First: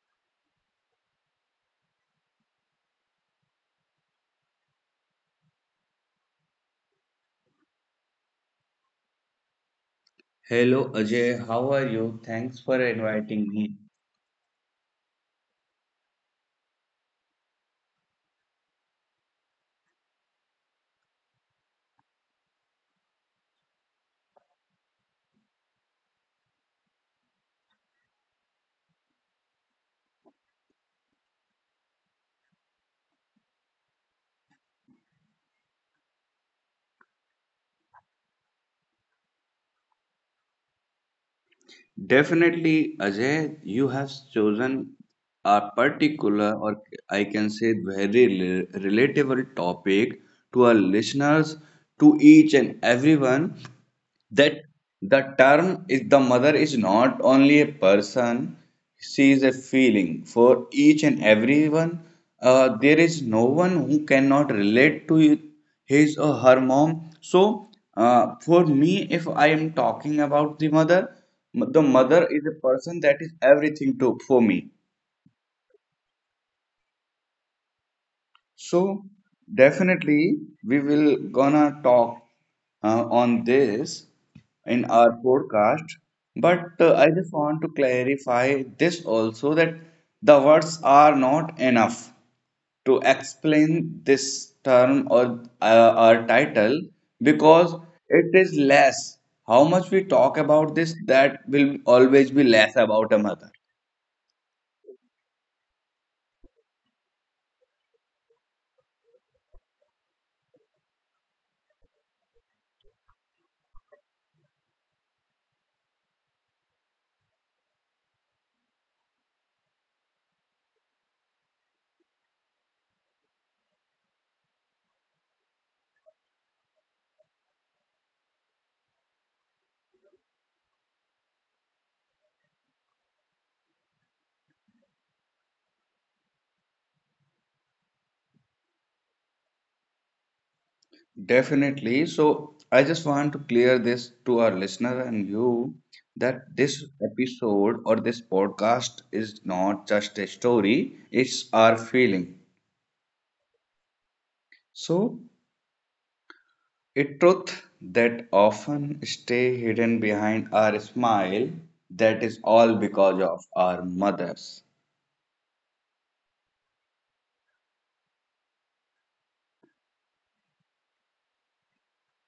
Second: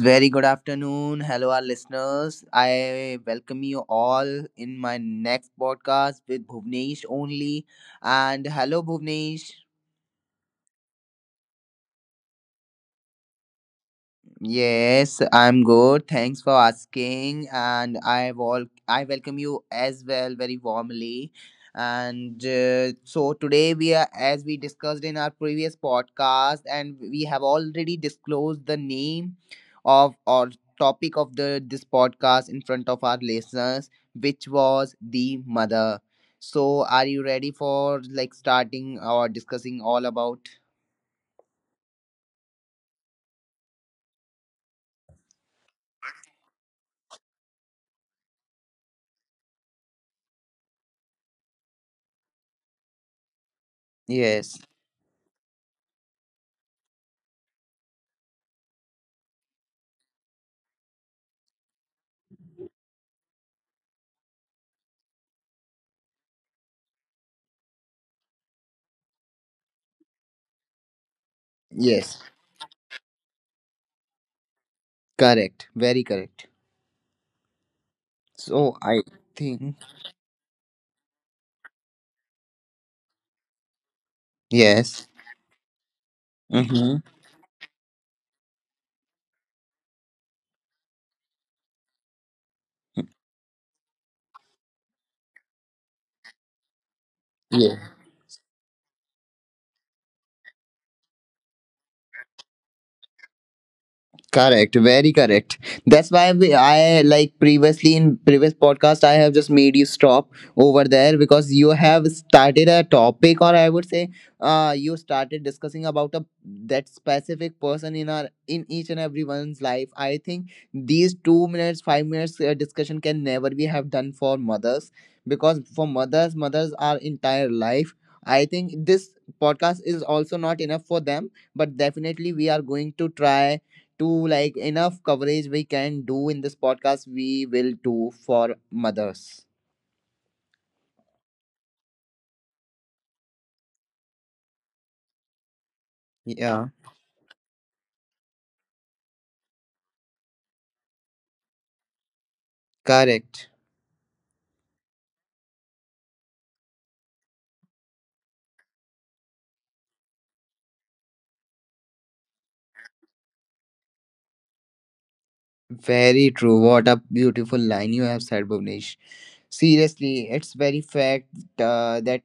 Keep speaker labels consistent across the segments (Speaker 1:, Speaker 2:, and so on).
Speaker 1: Very good afternoon. Hello, our listeners. I welcome you all in my next podcast with Bhuvnesh only. And hello, Bhuvnesh.
Speaker 2: Hello, Ajay, how are you? Thanks for inviting me.
Speaker 1: Yes, I'm good. Thanks for asking, and I welcome you as well very warmly. And so today we are, as we discussed in our previous podcast, and we have already disclosed the name of or topic of the this podcast in front of our listeners, which was the mother. So, are you ready for like starting or discussing all about?
Speaker 2: Definitely, Ajay, you have chosen a particular, or I can say, very relatable topic to our listeners, to each and everyone. That
Speaker 1: Yes.
Speaker 2: the term is the mother is not only a person, she is a feeling for each and everyone. There is no one who cannot relate to his or her mom. So for me, if I am talking about the mother, the mother
Speaker 1: Yes.
Speaker 2: is a person that is everything to for me.
Speaker 1: Correct. Very correct. So
Speaker 2: So
Speaker 1: I think
Speaker 2: definitely we will gonna talk on this in
Speaker 1: yes.
Speaker 2: our podcast. But
Speaker 1: Mm-hmm.
Speaker 2: I just want to clarify this also that the words are not enough to explain this term or our title, because
Speaker 1: Yeah.
Speaker 2: it is less. How much we talk about this, that will always be less about a mother.
Speaker 1: Correct, very correct. That's why I like previously in previous podcast I have just made you stop over there because you have started a topic, or I would say you started discussing about a that specific person in our in each and everyone's life. I think these 2 minutes 5 minutes discussion can never be have done for mothers because for mothers mothers are entire life. I think this podcast is also not enough for them, but definitely we are going to try to like enough coverage we can do in this podcast we will do for mothers.
Speaker 2: Definitely. So I just want to clear this to our listener and you that
Speaker 1: Yeah,
Speaker 2: this episode or this podcast is not just a story, it's our feeling.
Speaker 1: correct.
Speaker 2: So a truth that often stay hidden behind our smile, that is all because of our mothers.
Speaker 1: Very true. What a beautiful line you have said, Bhuvnesh. Seriously, it's very fact that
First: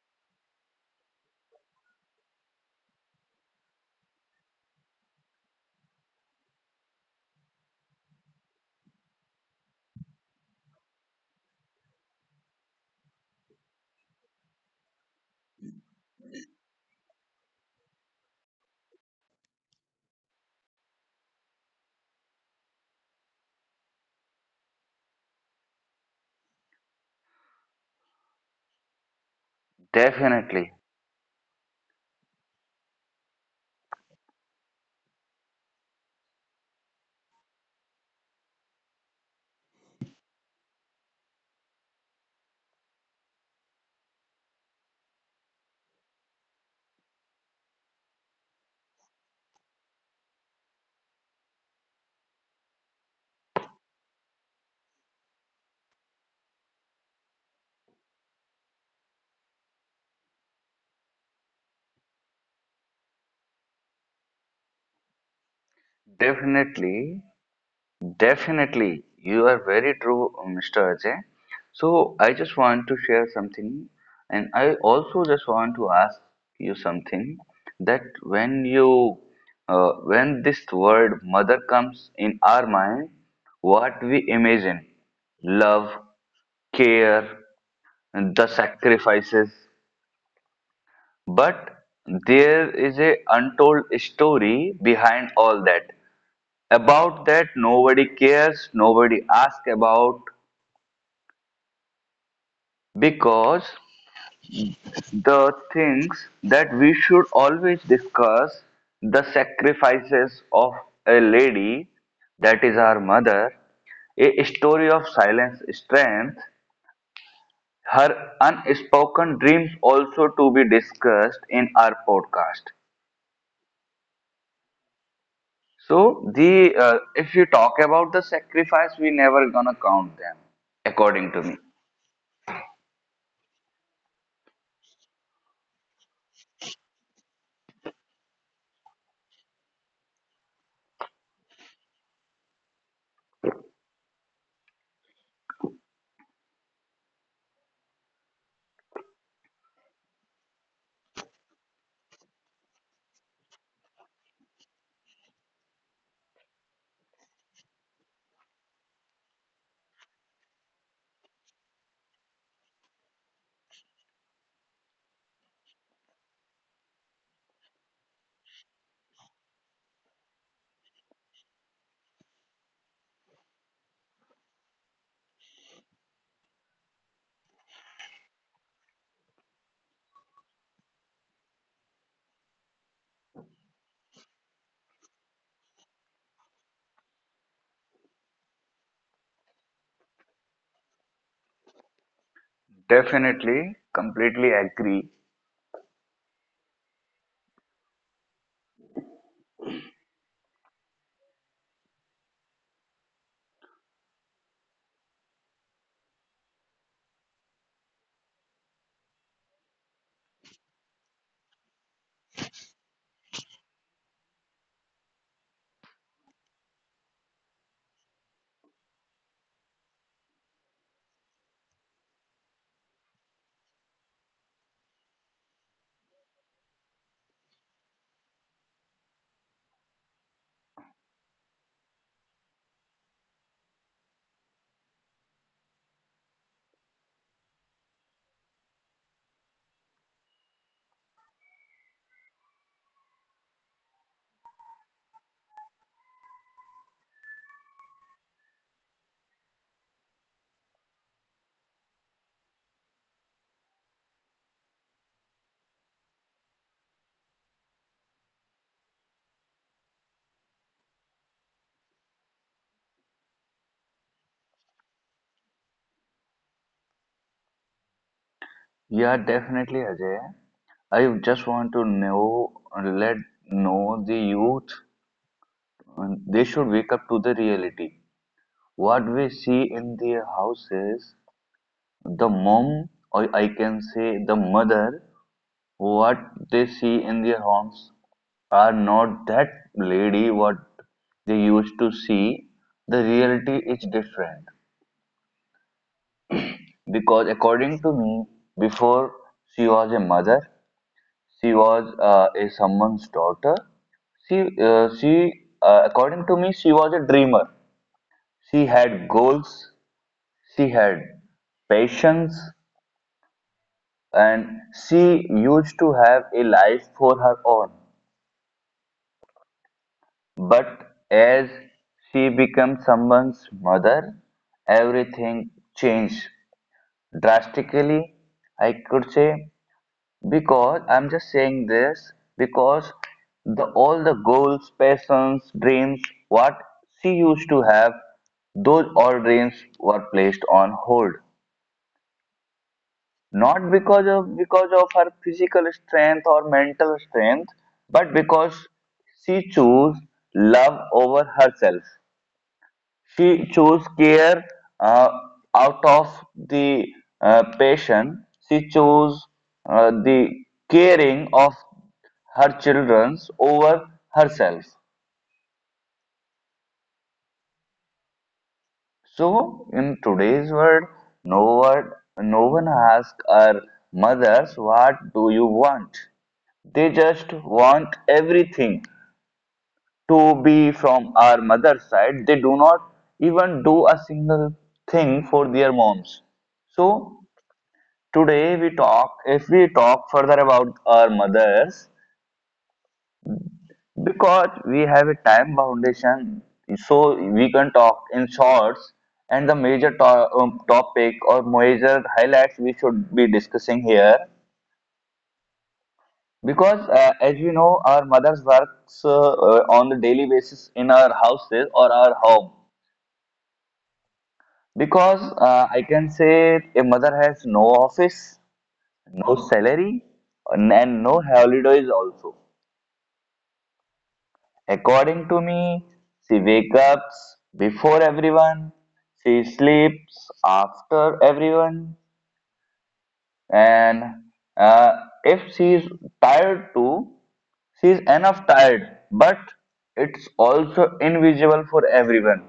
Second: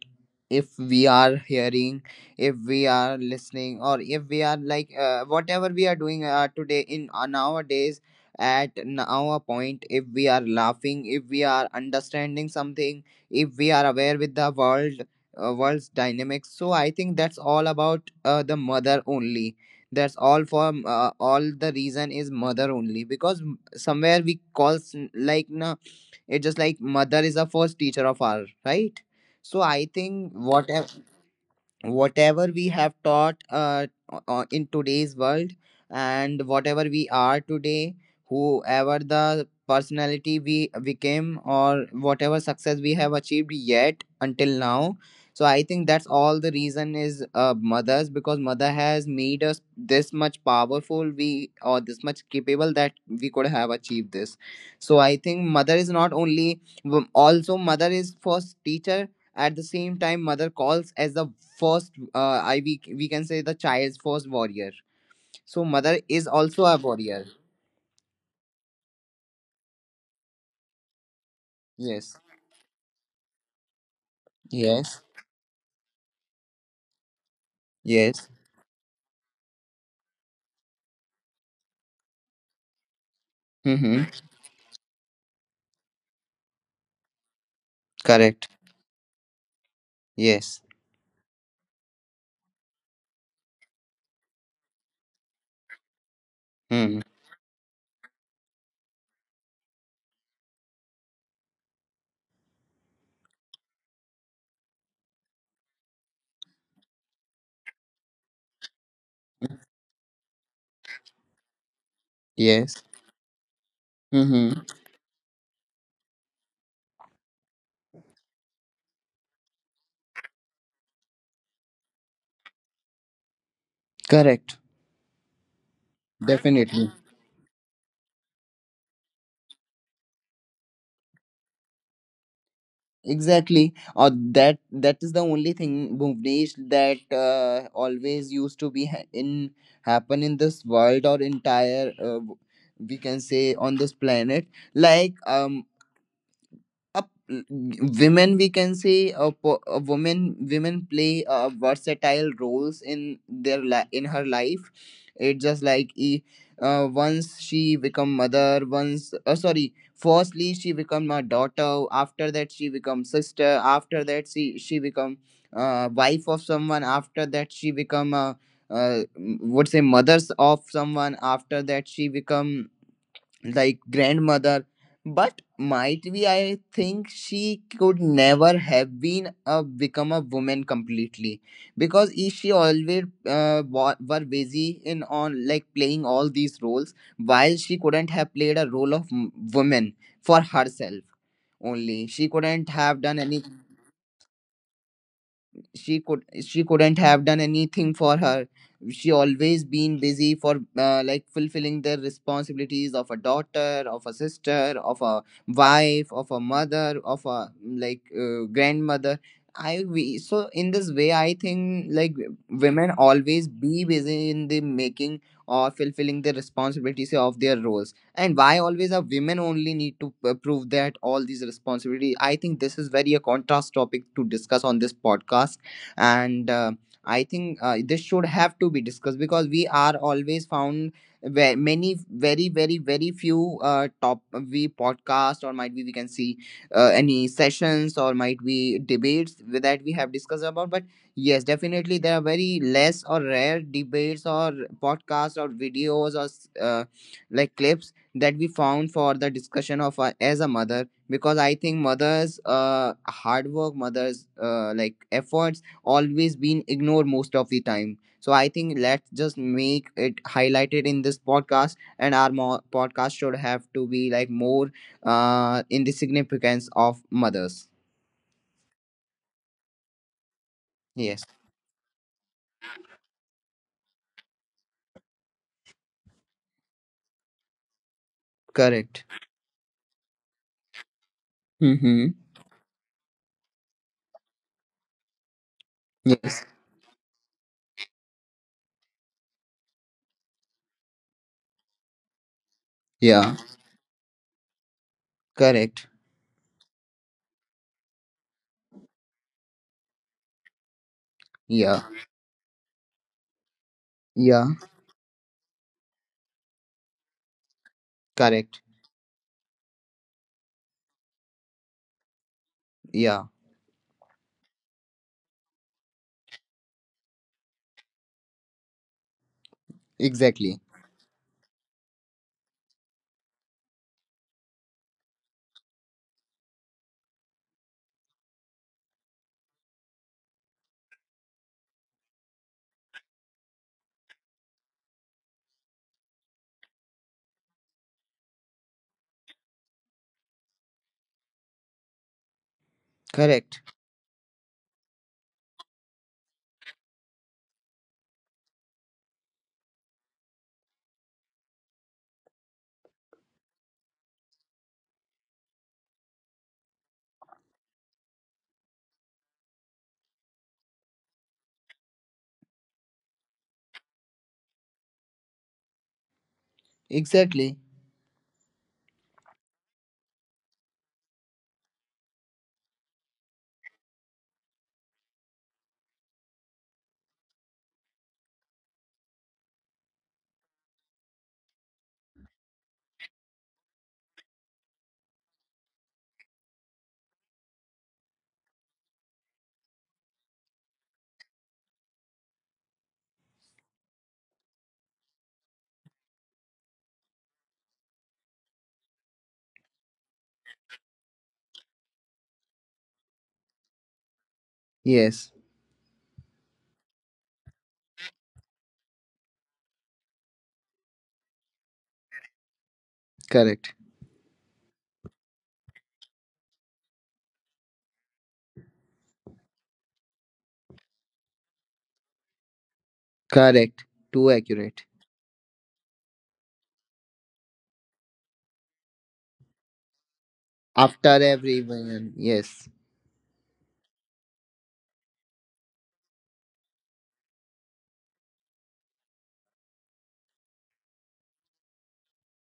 Speaker 1: if we are hearing, if we are listening, or if we are like whatever we are doing today in nowadays at now a point, if we are laughing, if we are understanding something, if we are aware with the world, world's dynamics. So I think that's all about the mother only, that's all for all the reason is mother only, because somewhere we calls like na, it's just like mother is the first teacher of our, right? So I think
Speaker 2: Definitely.
Speaker 1: whatever whatever we have taught in today's world, and whatever we are today, whoever the personality we became, or whatever success we have achieved yet until now. So I think that's all the reason is mothers, because mother has made us this much powerful we or this much capable that we could have achieved this. So I think mother is not only, also mother is first teacher, at the same time mother calls as the first, we can say, the child's first warrior. So mother is also a warrior.
Speaker 2: Definitely. Definitely, you are very true, Mr. Ajay.
Speaker 1: Yes.
Speaker 2: So I just want to share something, and I
Speaker 1: Yes.
Speaker 2: also just want to ask you something, that
Speaker 1: Yes.
Speaker 2: when this word mother comes in our mind,
Speaker 1: Mm-hmm.
Speaker 2: what we imagine, love, care, and
Speaker 1: Correct.
Speaker 2: the sacrifices.
Speaker 1: Yes.
Speaker 2: But there is a untold story behind all that.
Speaker 1: Mm.
Speaker 2: About that nobody cares, nobody asks about, because the things that we should always discuss, the sacrifices of a lady that is
Speaker 1: Yes.
Speaker 2: our mother, a
Speaker 1: Mm-hmm.
Speaker 2: story of silence strength, her unspoken dreams also to be discussed in our podcast.
Speaker 1: Correct.
Speaker 2: So the
Speaker 1: Definitely.
Speaker 2: if you talk about the sacrifice, we never gonna count them, according to me.
Speaker 1: Exactly. Or that, that is the only thing, Bhuvnesh, that always used to be ha- in happen in this world, or entire we can say on this planet, like a women we can say a woman women play versatile roles in in her life. It's just like once she become mother, once sorry, firstly she become a daughter, after that she become sister, after that she become wife of someone, after that she become a uh, would say mothers of someone, after that she become like grandmother. But might be I think she could never have been a become a woman completely, because she always were busy in on like playing all these roles, while she couldn't have played a role of woman for herself only. She couldn't have done any,
Speaker 2: Definitely, completely agree.
Speaker 1: she could, she couldn't have done anything for her. She always been busy for like fulfilling the responsibilities of a daughter, of a sister, of a wife, of a mother, of a like grandmother. So in this way I think like women always be busy in the making or fulfilling the responsibilities of their roles, and why always are women only need to prove that all these responsibilities? I think this is very a contrast topic to discuss on this podcast. And I think this should have to be discussed, because we are always found where many very very very few top we podcast, or might be we can see any sessions, or might be debates with that we have discussed about. But yes, definitely there are very less or rare debates, or podcasts, or videos, or like clips that we found for the discussion of as a mother. Because I think mothers hard work, mothers like efforts always been ignored most of the time. So I think let's just make it highlighted in this podcast, and our podcast should have to be like more in the significance of mothers.
Speaker 2: Yeah, definitely, Ajay. I
Speaker 1: Yes,
Speaker 2: just want to know, let know the youth. They should wake up to the reality. What
Speaker 1: correct.
Speaker 2: we see in their houses,
Speaker 1: Mm-hmm.
Speaker 2: the mom, or I can say the mother, what
Speaker 1: Yes.
Speaker 2: they see in their homes are not that lady what they used to see. The
Speaker 1: Yeah.
Speaker 2: reality is different,
Speaker 1: Correct.
Speaker 2: because, according to me, before she was a mother, she
Speaker 1: Yeah.
Speaker 2: was a someone's daughter. She,
Speaker 1: Yeah.
Speaker 2: uh, she, according to me, she was a dreamer.
Speaker 1: Correct.
Speaker 2: She had goals. She had patience,
Speaker 1: Yeah.
Speaker 2: and she used to have a life for her own.
Speaker 1: Exactly.
Speaker 2: But as she becomes someone's mother, everything changed drastically. I could say, because I'm just saying this because the all the goals, passions, dreams, what she used to have, those all dreams were placed on hold.
Speaker 1: Correct.
Speaker 2: Not because of her physical strength or mental strength, but because she chose love over herself. She chose care, uh, out of the passion. She chose the caring of her childrens over herself.
Speaker 1: Exactly.
Speaker 2: So in today's world, no one, no one asks our mothers, "What do you want?" They just want everything to be from our mother's side. They do not even do a single thing for their moms. So today we talk if we talk further about our mothers, because we have a time foundation, so we can talk in shorts, and the major topic or major highlights we should be discussing here,
Speaker 1: Yes.
Speaker 2: because as we know, our mothers works on the daily basis in our houses or our home,
Speaker 1: Correct.
Speaker 2: because I can say a mother has no office, no salary, and no holidays also.
Speaker 1: Correct. Too accurate.
Speaker 2: According to me, she wakes up before everyone, she sleeps
Speaker 1: After
Speaker 2: after everyone,
Speaker 1: everyone. Yes.
Speaker 2: and uh, if she is tired too, she is enough tired, but it's also invisible for everyone.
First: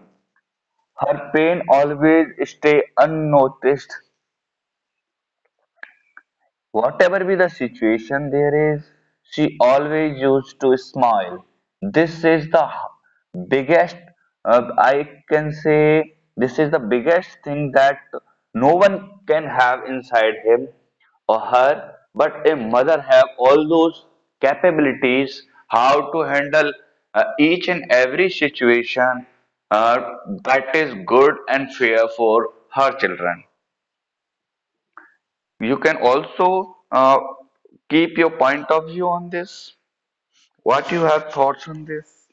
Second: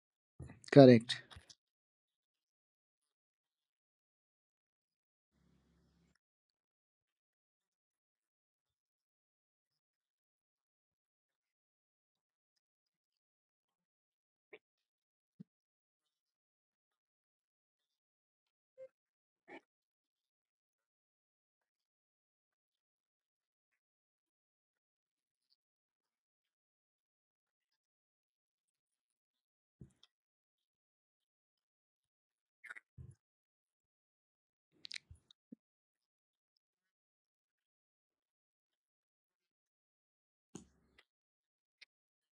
Speaker 1: Correct.
Speaker 2: Her pain always stay unnoticed. Whatever be the situation there is, she always used to smile. This is the biggest, I can say, this is the biggest thing that no one can have inside him or her, but a mother have all those capabilities how to handle each and every situation uh, that is good and fair for her children. You can also keep your point of view on this. What you have thoughts on this?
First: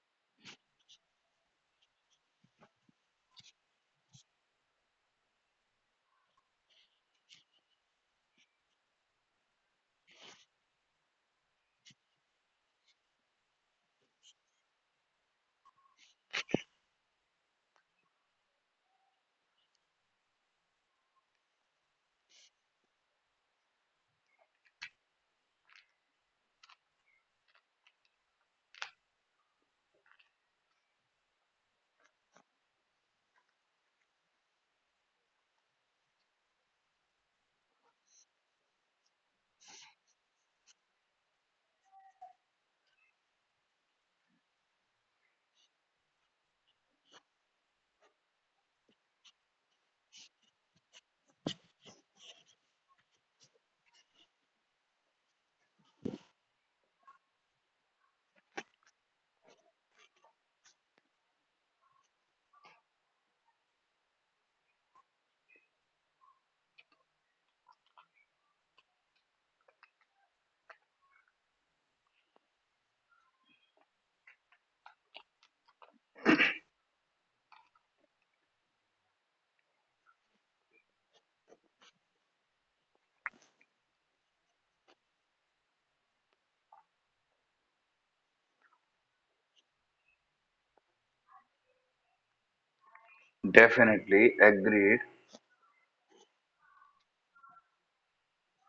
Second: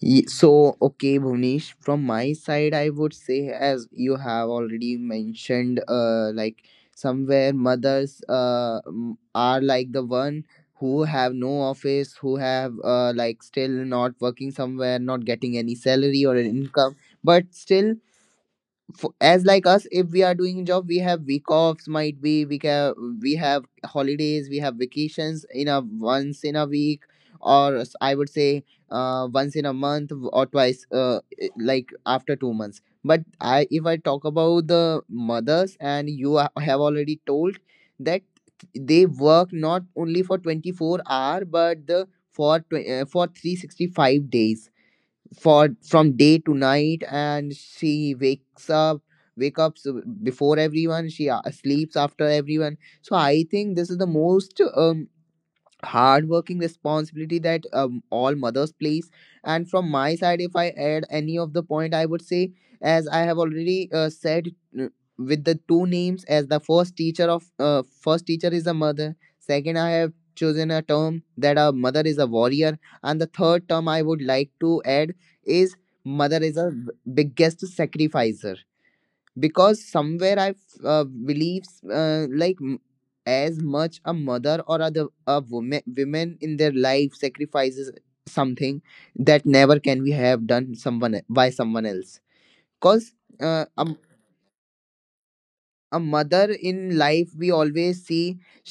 Speaker 1: So, okay, Bhuvnesh, from my side, I would say, as you have already mentioned, like somewhere mothers are like the one who have no office, who have like still not working somewhere, not getting any salary or an income, but still for, as like us, if we are doing job, we have week offs, might be we can we have holidays, we have vacations in a once in a week, or I would say once in a month, or twice like after 2 months. But I if I talk about the mothers, and you have already told that they work not only for 24 hour, but the for for 365 days, for from day to night. And she wakes up, wake up s- before everyone she sleeps after everyone. So I think this is the most hardworking responsibility that all mothers place. And from my side, if I add any of the point, I would say, as I have already said uh, with the two names, as the first teacher of, first teacher is a mother, second I have chosen a term that a mother is a warrior, and the third term I would like to add is mother is a biggest sacrificer. Because somewhere I uh, believe like as much a mother, or other a woman women in their life sacrifices something that never can be have done by someone else. Because uh, a
Speaker 2: Definitely agreed.
Speaker 1: a mother in life, we always see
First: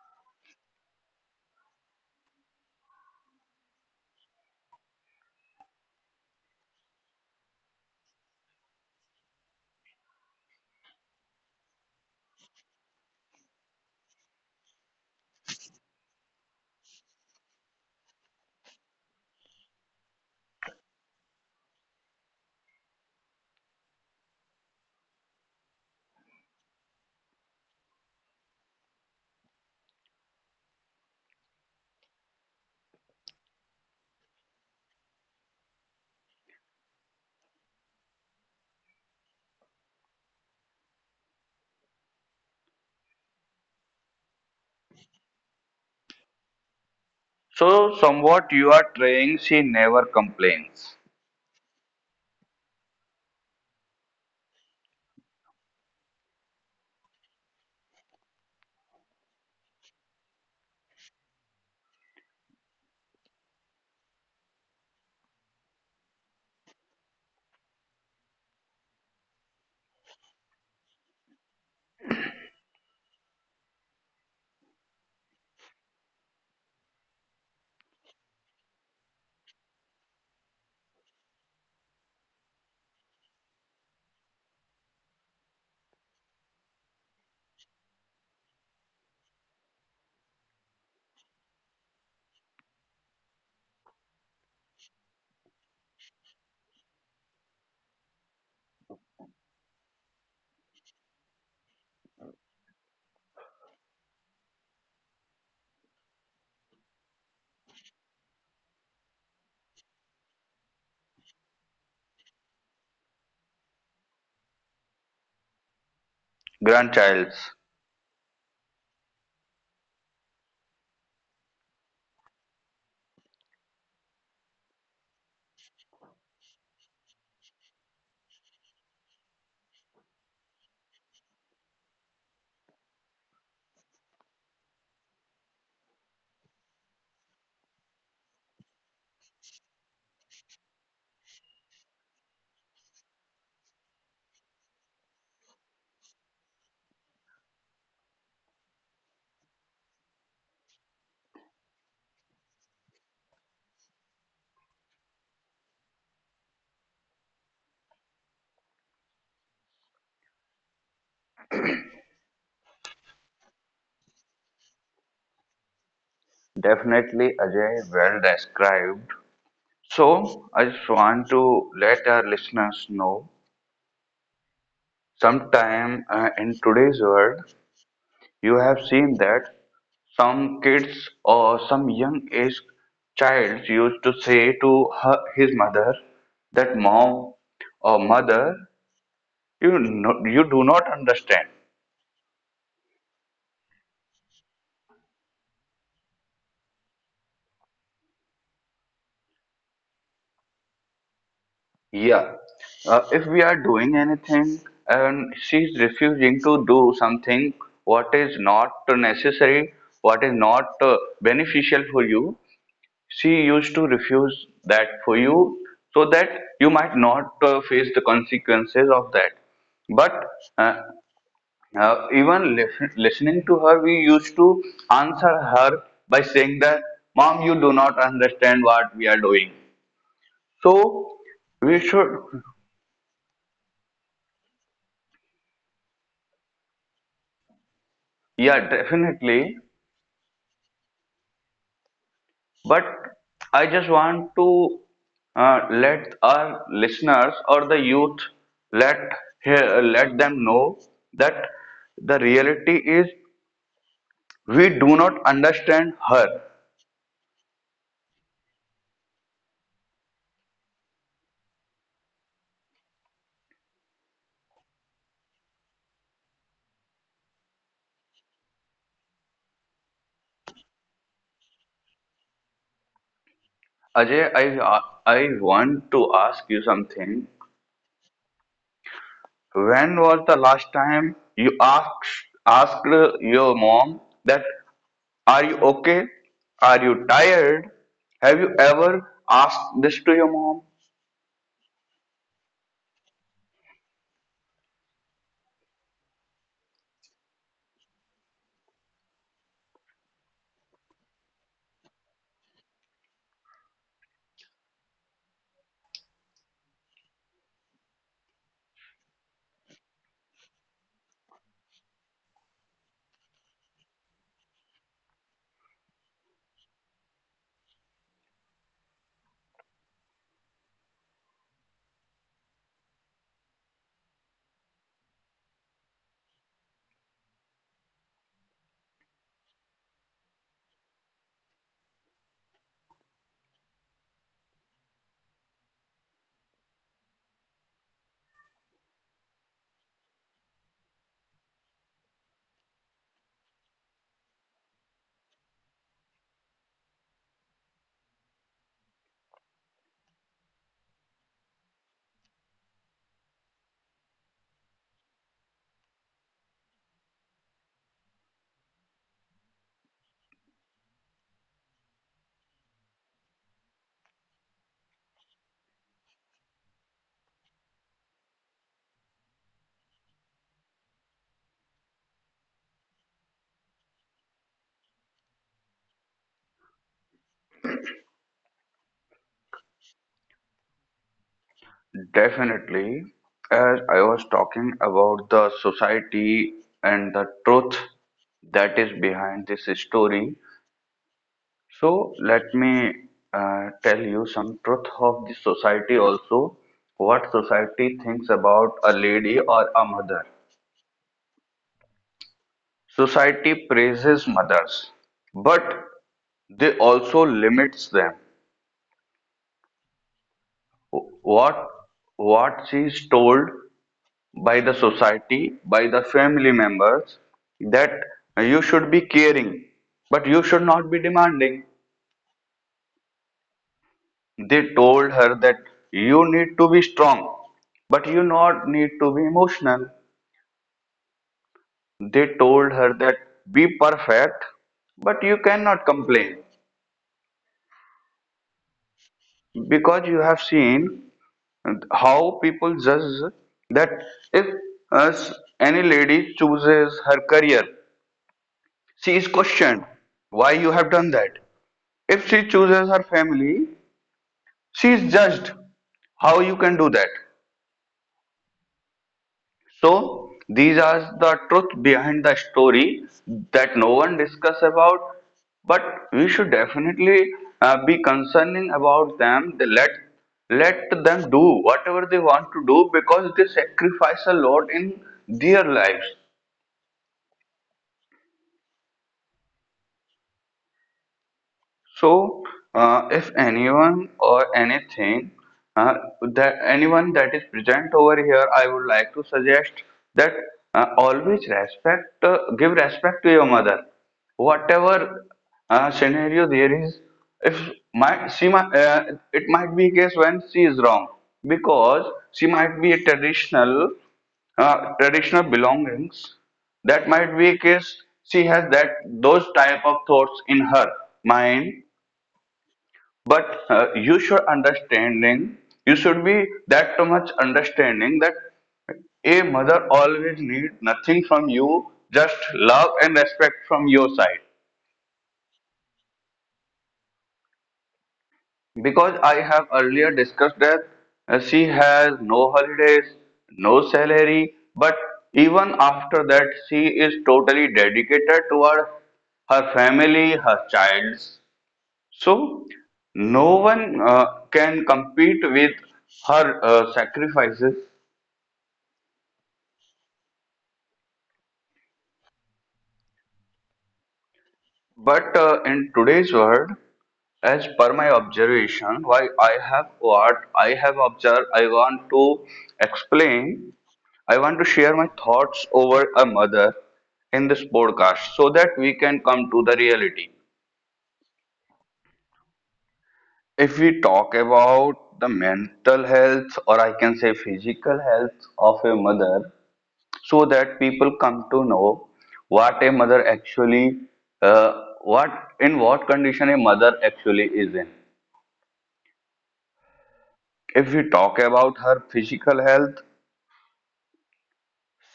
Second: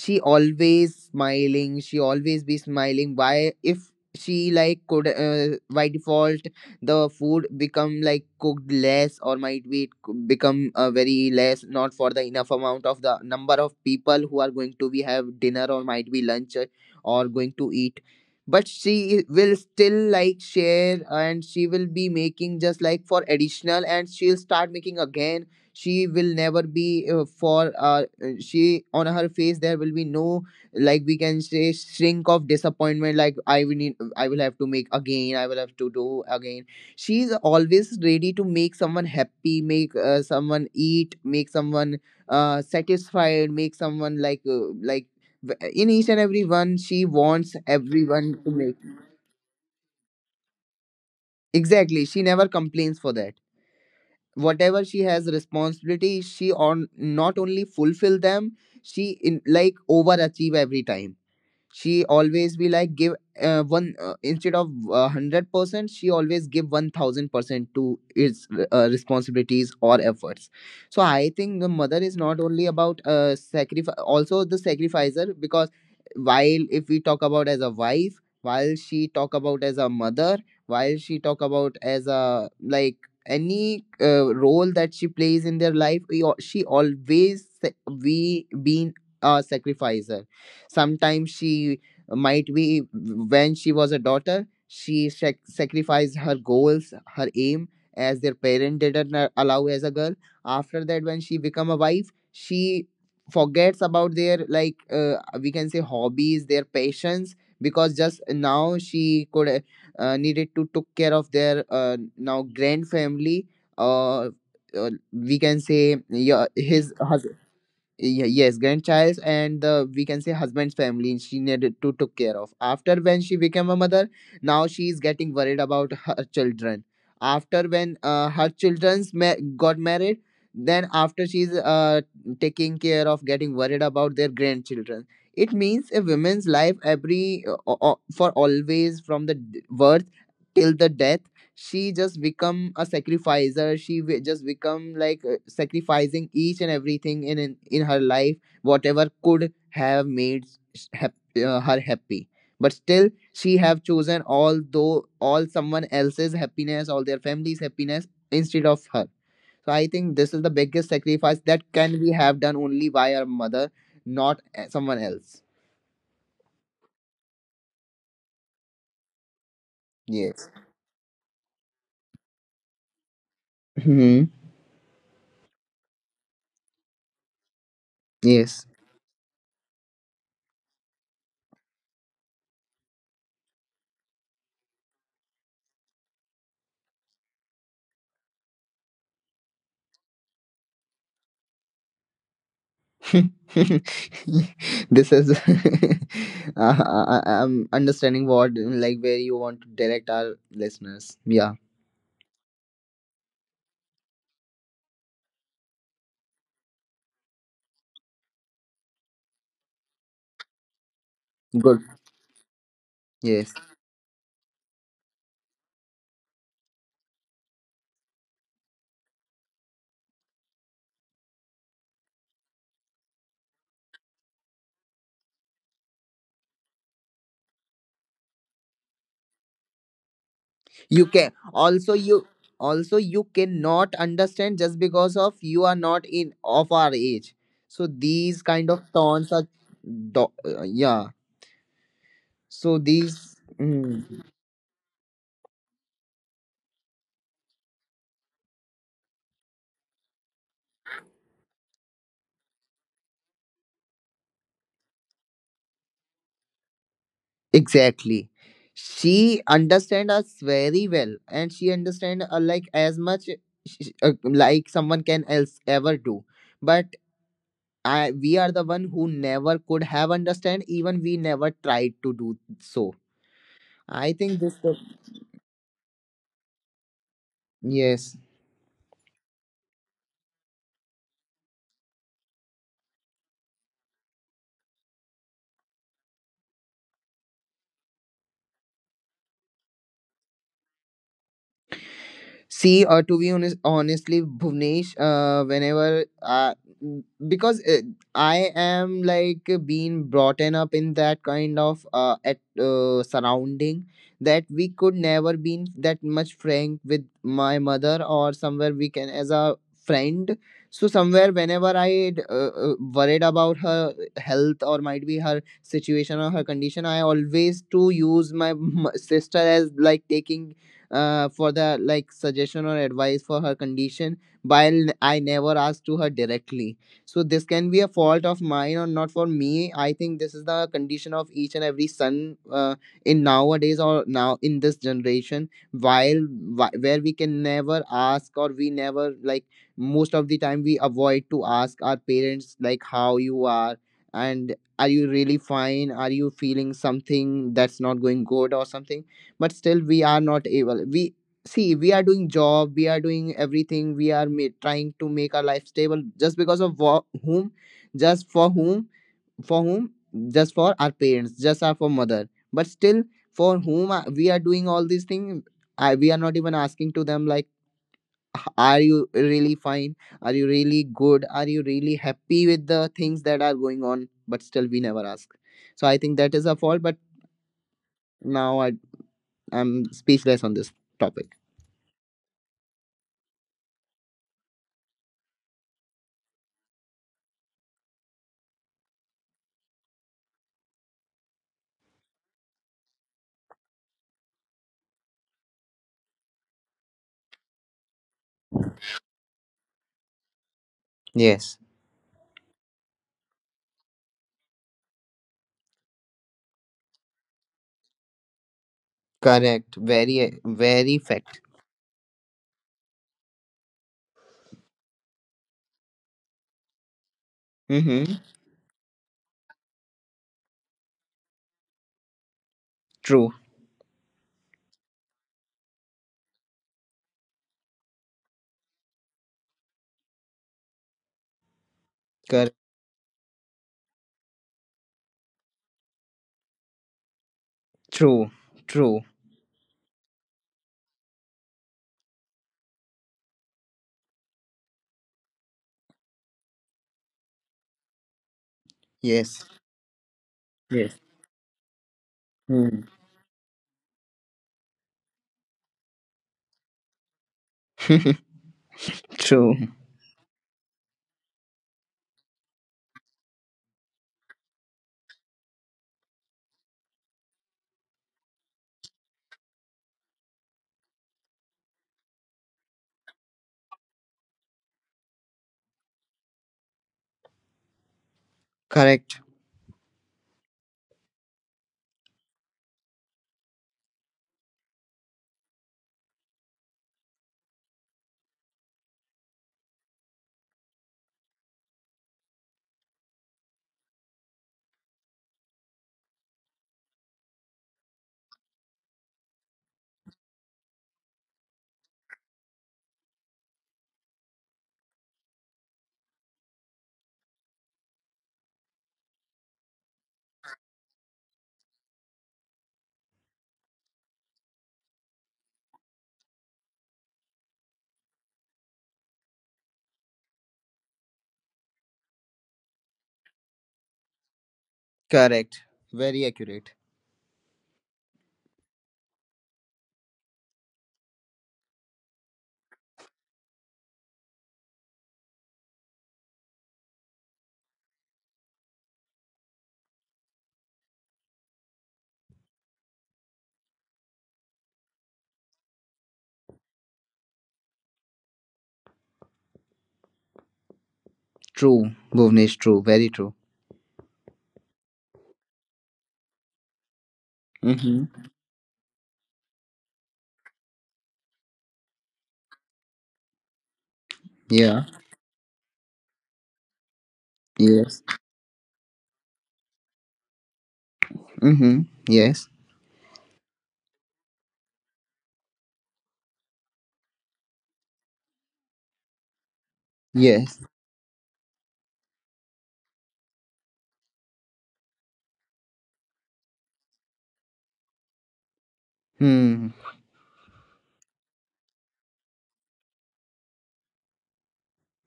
Speaker 1: she always smiling, she always be smiling. Why if she like could by default the food become like cooked less, or might be become very less, not for the enough amount of the number of people who are going to be have dinner, or might be lunch, or going to eat, but she will still like share, and she will be making just like for additional, and she'll start making again. She will never be for she on her face there will be no like we can say shrink of disappointment, like I will need, I will have to make again, I will have to do again. She's always ready to make someone happy, make someone eat, make someone satisfied, make someone like in each and every one she wants
Speaker 2: So,
Speaker 1: everyone
Speaker 2: somewhat
Speaker 1: to
Speaker 2: you
Speaker 1: make.
Speaker 2: are trying, she never complains.
Speaker 1: Exactly, she never complains for that. Whatever she has responsibility, she on not only fulfill them, she in like overachieve every time. She always be like give one instead of 100% she always give 1000% to its responsibilities or efforts. So I think the mother is not only about sacrifice, also the sacrificer. Because while if we talk about as a wife, while she talk about as a mother, while she talk about as a like any role that she plays in their life, she always sa- we been a sacrificer. Sometimes she might be, when she was a daughter, she sacrificed her goals, her aim, as their parent didn't allow as a girl. After that, when she become a wife, she forgets about their like we can say hobbies, their passions, because just now she could needed to took care of their now grand family. Uh, we can say yeah, his her
Speaker 2: Grandchilds.
Speaker 1: Yes grandchild and the we can say husband's family she needed to took care of. After when she became a mother, now she is getting worried about her children after when her got married. Then after she's taking care of, getting worried about their grandchildren. It means a woman's life every for always from the birth till the death she just become a sacrificer. She just become like sacrificing each and everything in her life, whatever could have her happy. But still she have chosen all though all someone else's happiness, all their family's happiness, instead of her. So I think this is the biggest sacrifice that can we have done only by our mother, not someone else.
Speaker 2: Definitely, Ajay, well described. So,
Speaker 1: Yes.
Speaker 2: I just want to let our listeners know,
Speaker 1: Hmm.
Speaker 2: sometime in today's world, you
Speaker 1: Yes.
Speaker 2: have seen that some kids or some young age child used to say to her, his mother, that, "Mom, or mother, you do not understand."
Speaker 1: This is I'm understanding what like where you want to direct our listeners, yeah.
Speaker 2: Yeah, if we are doing anything and she's refusing to do something what is not necessary, what is not
Speaker 1: Good.
Speaker 2: beneficial for you, she
Speaker 1: Yes,
Speaker 2: used to refuse that for you, so that you might not face the consequences of that. But uh, even listening to her, we used to answer her by saying that, "Mom, you do not understand what we are doing."
Speaker 1: you
Speaker 2: So
Speaker 1: can
Speaker 2: we should,
Speaker 1: also you cannot understand just because of you are not in of our age, so these
Speaker 2: yeah,
Speaker 1: kind of tones are
Speaker 2: definitely.
Speaker 1: yeah. So
Speaker 2: But
Speaker 1: these
Speaker 2: I just
Speaker 1: mm.
Speaker 2: want to let our listeners or the youth let hear, let them know, that the reality is we do not understand her.
Speaker 1: Exactly. She understand us very well, and she understand like as much like someone can else ever do. But we are the one who never could have understand. Even we never tried to do so. I
Speaker 2: Ajay,
Speaker 1: think this.
Speaker 2: I
Speaker 1: the-
Speaker 2: I want to ask you something.
Speaker 1: Yes.
Speaker 2: When was the last time you asked your mom that, are you okay? Are you tired? Have you ever asked this to your mom?
Speaker 1: See, to be honest, honestly, Bhuvnesh, whenever because I am like being brought and up in that kind of at surrounding that we could never been that much frank with my mother, or somewhere we can as a friend. So somewhere whenever I worried about her health, or might be her situation or her condition, I always to use my sister as like taking for the like suggestion or advice for her condition, while I never asked to her directly. So this can be a fault of mine or not, for me I think this is the condition of each and every son in nowadays, or now in this generation, while where we can never ask, or we never like most of the time we avoid to ask our parents like how you are, and are you really fine, are you feeling something that's not going good or something. But still we are not able, we see we are doing job, we are doing everything, we are trying to make our life stable just because of whom, just for whom, for whom, just for our parents, just our for mother. But still for we are doing all these things, we are not even asking to them like, Are you really fine, are you really good, are you really happy with the things that are going on?" But still we never ask. So I think that is a fault. But now I'm speechless on this topic.
Speaker 2: Definitely. As I was talking about the society and the truth that is behind this story, so let me tell you some truth of the society also, what society thinks about a lady or a mother.
Speaker 1: Yes,
Speaker 2: Society praises mothers, but they also limits them.
Speaker 1: correct. Very, very fact.
Speaker 2: What what she is told by the society, by the family members, that
Speaker 1: Mm-hmm.
Speaker 2: you should be caring, but you should not be demanding.
Speaker 1: True.
Speaker 2: They told her that you need to be strong, but you not need to be emotional. They
Speaker 1: Correct.
Speaker 2: told her that be perfect, but you cannot complain,
Speaker 1: True. True.
Speaker 2: because you have seen how people judge, that if as any lady chooses her career, she is
Speaker 1: Yes.
Speaker 2: questioned why you have
Speaker 1: Yes.
Speaker 2: done that. If she
Speaker 1: Hmm.
Speaker 2: chooses her family, she is judged how you can do that.
Speaker 1: True.
Speaker 2: So these are the truth behind the story that no one discuss about, but we should definitely be concerning about them. They let them do whatever they want to do, because they sacrifice a lot in their lives.
Speaker 1: Correct.
Speaker 2: So, if anyone or anything, uh, that anyone that is present over here, I would like to suggest that, always respect, give respect to your mother. Whatever scenario there is, if my she might, it might be case when she is wrong, because she might be a traditional belongings, that might be a case she has that those type of thoughts in her mind, but you should understanding, you should be that too much understanding, that a mother always need nothing from you, just love and respect from your side,
Speaker 1: Correct. Very accurate.
Speaker 2: because I have earlier discussed that she has no holidays, no salary, but even after that she is totally dedicated toward her family, her childs. So, no one can compete with her sacrifices.
Speaker 1: True. Bhuvnesh, true. Very true.
Speaker 2: But in today's world, as per my
Speaker 1: Mm-hmm.
Speaker 2: observation, why I have what I have observed, I want to explain, I want to
Speaker 1: Yeah.
Speaker 2: share my thoughts over a mother in this
Speaker 1: Yes.
Speaker 2: podcast, so that we can come to the reality.
Speaker 1: Mm-hmm. Yes.
Speaker 2: If we talk about the mental health, or I can say physical health of a mother, so
Speaker 1: Yes.
Speaker 2: that people come to know what a mother actually, what in what condition a mother actually is in.
Speaker 1: Hmm.
Speaker 2: If we talk about her physical health,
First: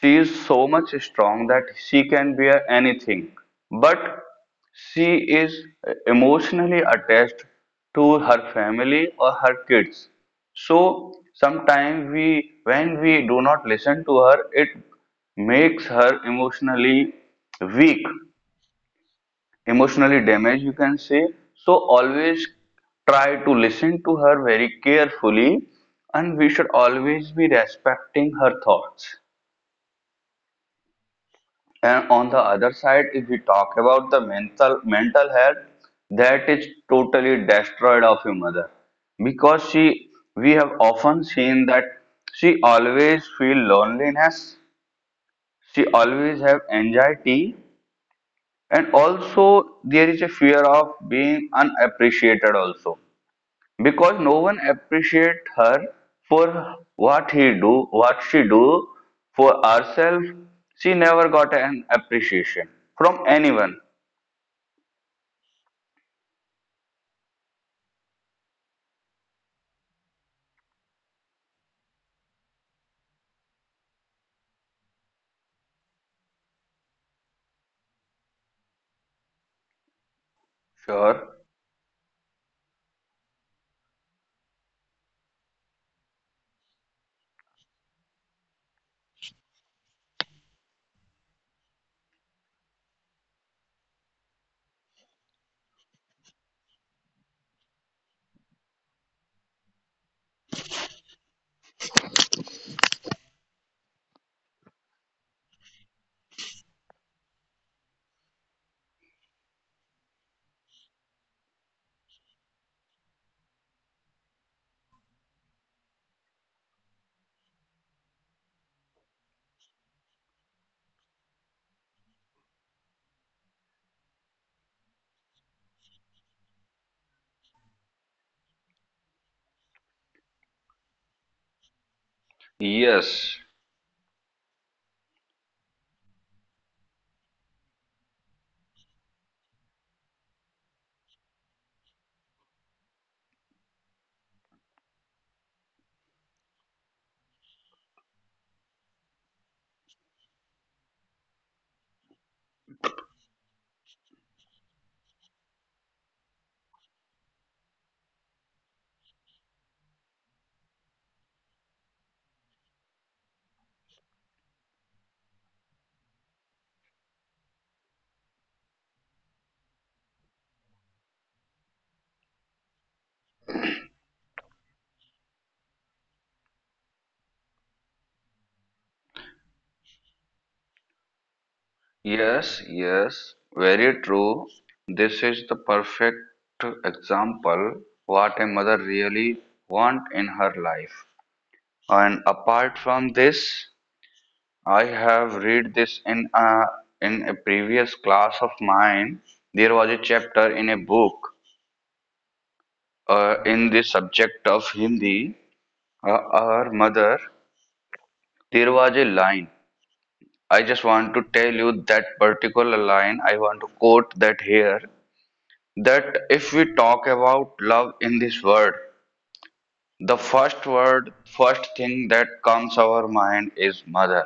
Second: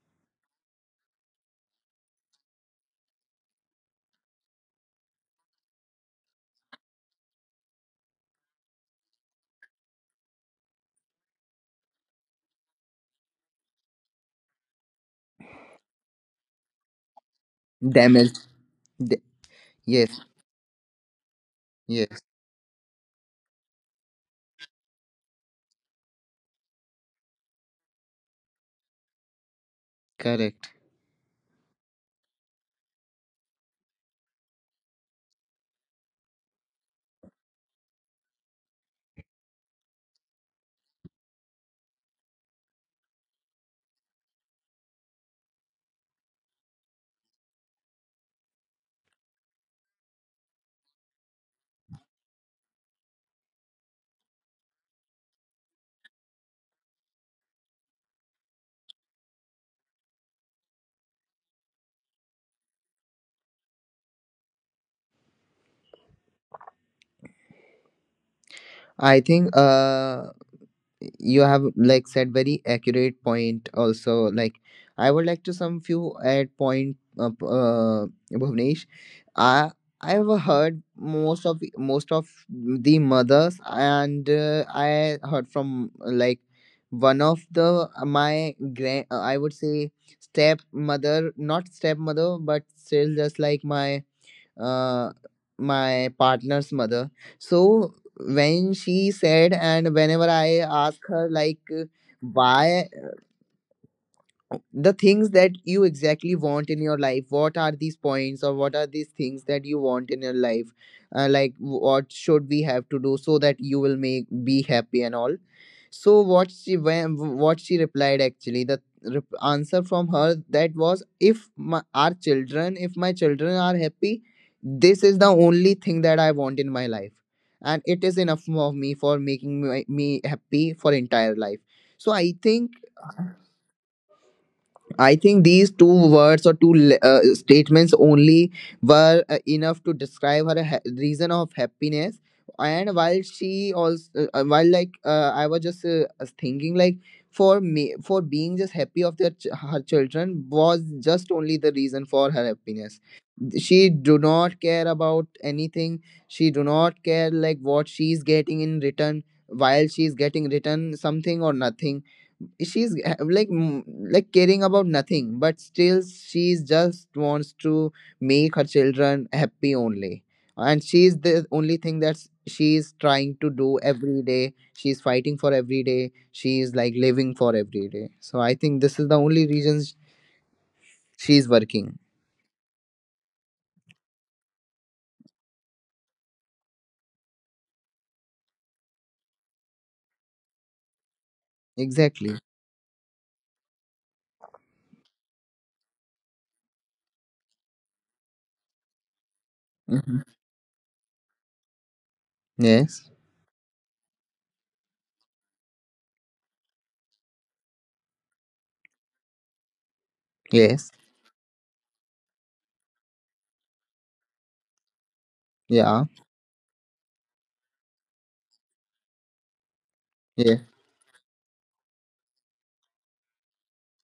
Speaker 2: she is so much strong that she can bear anything, but she is emotionally attached to her family or her kids. So sometimes we when we do not listen to her, it makes her emotionally weak,
Speaker 1: Damaged. Da- yes.
Speaker 2: emotionally damaged, you can say. So
Speaker 1: Yes.
Speaker 2: always try to listen to her very carefully, and we should always be respecting her thoughts.
Speaker 1: Correct.
Speaker 2: And on the other side, if we talk about the mental health, that is totally destroyed of your mother, because she we have often seen that she always feel loneliness, she always have anxiety, and also there is a fear of being unappreciated also, because no one appreciate her for what she do for herself. She never got an appreciation from anyone.
Speaker 1: I think. You have like said very accurate point also, like I would like to some few add point Bhuvnesh, i I have heard
Speaker 2: Sure.
Speaker 1: most of most of the mothers, and I heard from like one of the my grand, I would say stepmother, not stepmother, but still just like my uh, my partner's mother. So when she said, and whenever I ask her, like, why the things that you exactly want in your life, what are these points or what are these things that you want in your life, like what should we have to do so that you will make be happy and all. So what she when what she replied actually the answer from her that was, if our children, if my children are happy, this is the only thing that I want in my life, and it is enough of me for making me happy for entire life. So
Speaker 2: Yes,
Speaker 1: I think these two words or two statements only were enough to describe her reason of happiness. And while she also, while like I was just thinking, like for me, for being just happy of their her children was just only the reason for her happiness. She do not care about anything, she do not care like what she's getting in return, while she's getting return something or nothing, she's like like caring about nothing, but still she's just wants to make her children happy only. And she's the only thing that she's trying to do every day, she's fighting for every day, she's like living for every day. So I think this is the only reasons she's working.
Speaker 2: yes, yes, very true. This is the perfect example what a mother really want in her life. And
Speaker 1: Exactly.
Speaker 2: apart from this, I have read this in a previous class of mine. There was a
Speaker 1: Mhm.
Speaker 2: chapter in a book,
Speaker 1: Yes.
Speaker 2: in the subject of Hindi, our mother. There was a line. I just
Speaker 1: Yes.
Speaker 2: want to tell you that particular line. I want to quote that here. That
Speaker 1: Yeah.
Speaker 2: if we talk about love in this world, the first
Speaker 1: Yeah.
Speaker 2: word, first thing that comes our mind is mother.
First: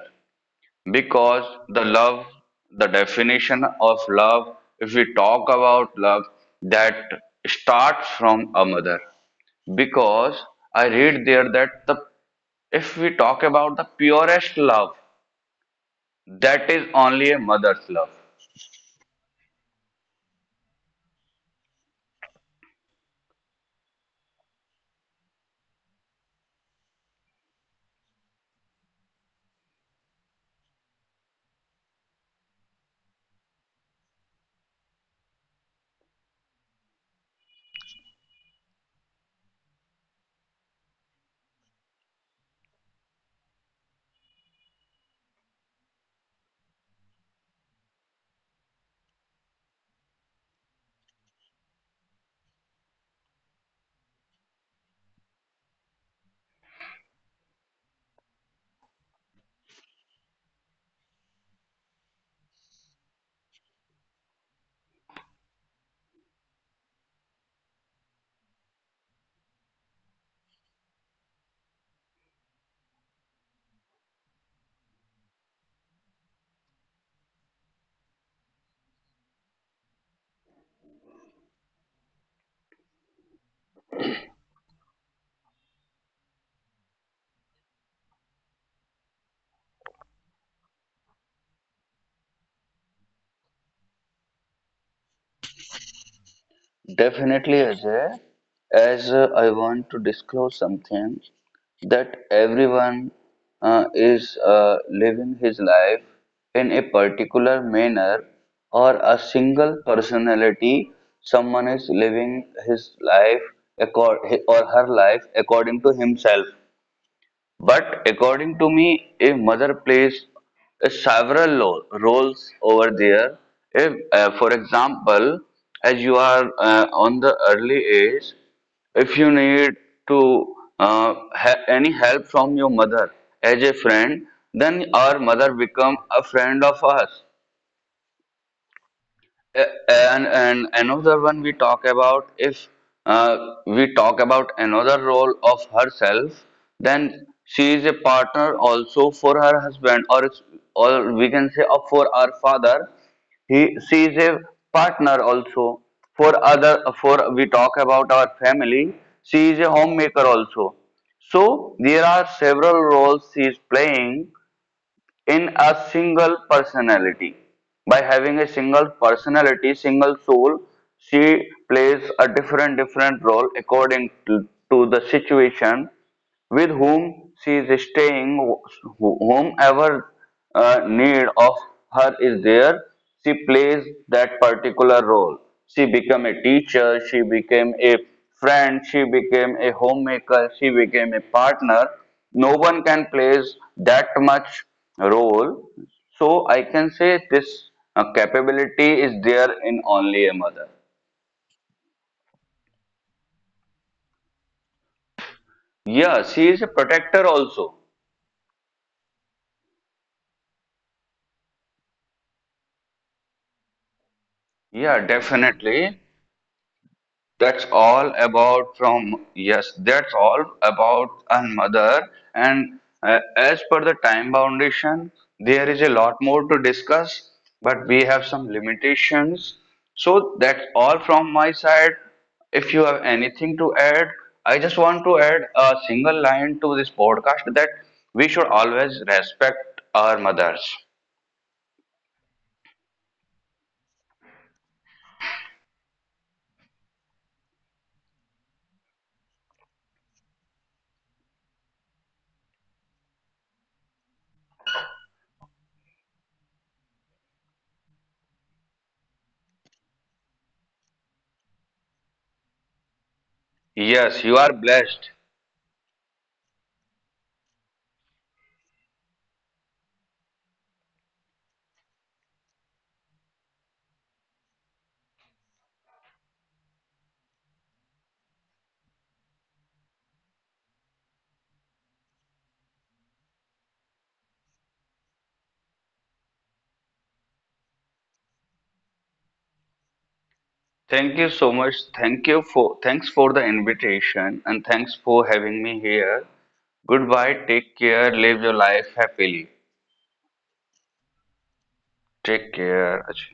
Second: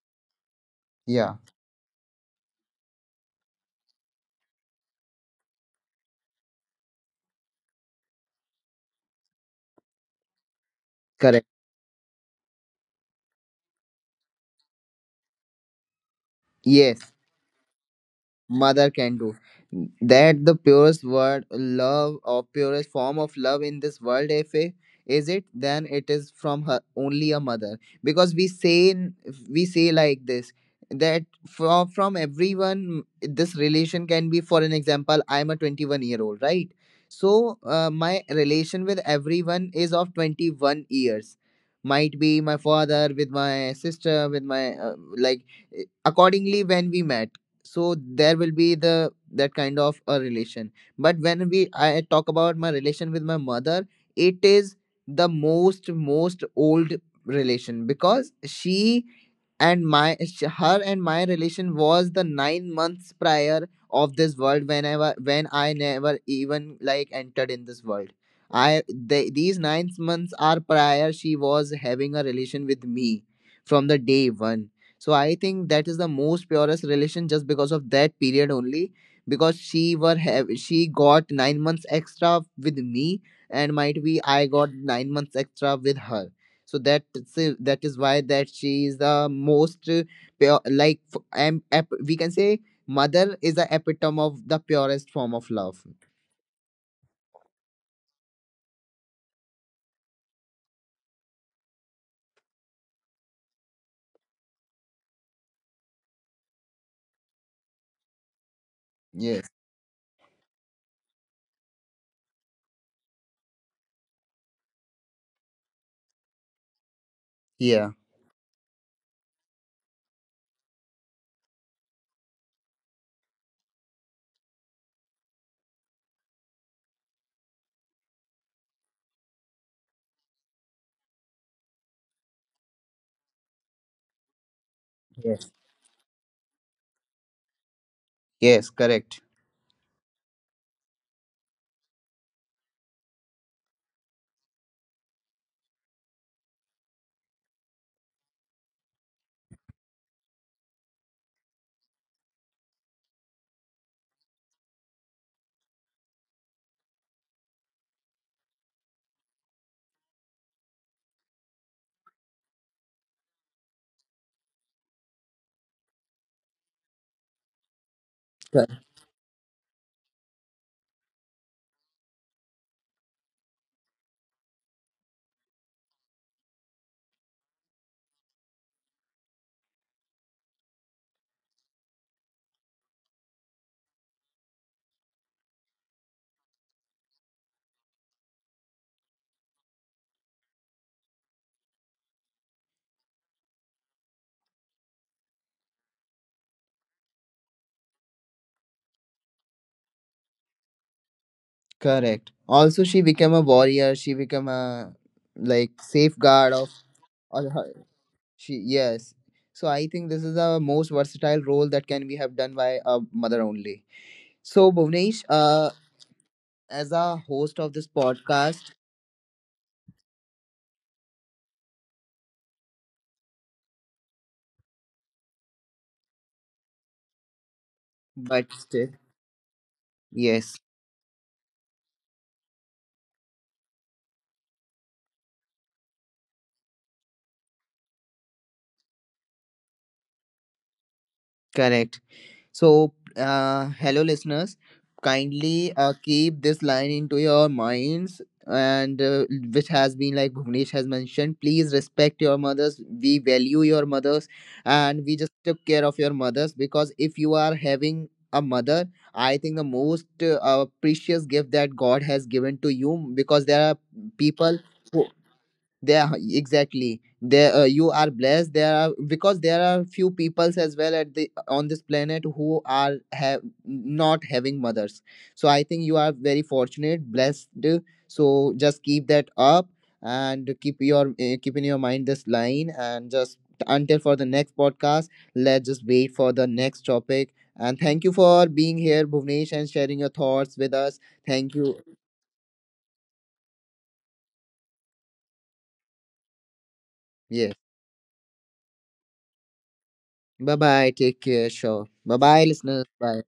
Speaker 1: Yeah.
Speaker 2: Because the love, the definition of love, if we talk about love, that starts from a mother. Because I read
Speaker 1: Correct.
Speaker 2: there that the if we talk about the purest love, that is
Speaker 1: Yes.
Speaker 2: only a mother's love.
Speaker 1: Mother can do that the purest word love, or purest form of love in this world, if it is it, then it is from her only, a mother. Because we say, we say like this that from everyone this relation can be, for an example, I'm a 21-year old, right? So my relation with everyone is of 21 years, might be my father, with my sister, with my like accordingly when we met. So there will be the that kind of a relation. But when we I talk about my relation with my mother, it is the most most old relation, because she, and my her and my relation was the 9 months prior of this world, whenever when I never even like entered in this world. These 9 months are prior she was having a relation with me, from the day one. So I think that is the most purest relation, just because of that period only. Because she were have she got 9 months extra with me, and might be I got 9 months extra with her. So that is why that she is the most pure, like we can say mother is the epitome of the purest form of love.
Speaker 2: Definitely, Ajay, as I want to disclose something, that everyone is living his life in a particular manner, or a
Speaker 1: Yes.
Speaker 2: single personality, someone is living his life, accord, or her life according to himself.
Speaker 1: Yeah.
Speaker 2: But according to me, a mother plays several roles over there. If, for example, as you are on the early age, if you need to any help from your mother as a friend, then our mother
Speaker 1: Yes.
Speaker 2: become a friend of us.
Speaker 1: Yes. Correct.
Speaker 2: And another one we talk about, if uh, we talk about another role of herself, then she is a partner also for her husband, or or we can say of for our father. He She is a partner also for other, for we talk about our family. She is a homemaker also. So there are several roles she is playing, in a single personality. By having a single
Speaker 1: Cor-
Speaker 2: personality, single soul, she plays a different role according to the situation, with whom she is staying, whomever need of her is there, she plays that particular role. She became a teacher, she became a friend, she became a homemaker, she became a partner. No one can plays that much role. So I can say this capability is there in only a mother.
Speaker 1: Correct. Also, she became a warrior. She became a like
Speaker 2: Yeah, she
Speaker 1: safeguard
Speaker 2: is a
Speaker 1: of
Speaker 2: protector
Speaker 1: all
Speaker 2: also.
Speaker 1: her, she yes. So I think this is the most versatile role that can be have done by a mother only. So
Speaker 2: Yeah,
Speaker 1: Bhuvnesh,
Speaker 2: definitely.
Speaker 1: as a
Speaker 2: That's
Speaker 1: host of this
Speaker 2: all about
Speaker 1: podcast,
Speaker 2: from, yes, that's all about a mother. And as per the time foundation, there is a lot more to discuss, but we have some
Speaker 1: but still
Speaker 2: limitations. So that's
Speaker 1: yes,
Speaker 2: all from my side. If you have anything to add, I just want to add a single line to this podcast, that we should always respect our mothers.
Speaker 1: correct. So, hello, listeners. Kindly keep this line into your minds, and which has been like Bhuvnesh has mentioned, please respect your mothers. We value your mothers, and we just took care of your mothers, because if you are having a mother, I think the most precious gift that God has given to you. Because there are
Speaker 2: Yes, you are
Speaker 1: people,
Speaker 2: blessed.
Speaker 1: who there, exactly there you are blessed, there are, because there are few peoples as well at the on this planet who are have not having mothers. So I think you are very fortunate, blessed. So just keep that up, and keep your keep in your mind this line. And just until for the next podcast, let's just wait for the next topic. And thank you for being here, Bhuvnesh, and sharing your thoughts with us.
Speaker 2: Thank you so
Speaker 1: Thank
Speaker 2: much.
Speaker 1: you.
Speaker 2: Thanks for the invitation, and thanks for having me here. Goodbye.
Speaker 1: Yes,
Speaker 2: Take care. Live your life happily.
Speaker 1: bye bye, take care, sure, bye
Speaker 2: Take
Speaker 1: bye listeners,
Speaker 2: care. अच्छा,
Speaker 1: bye.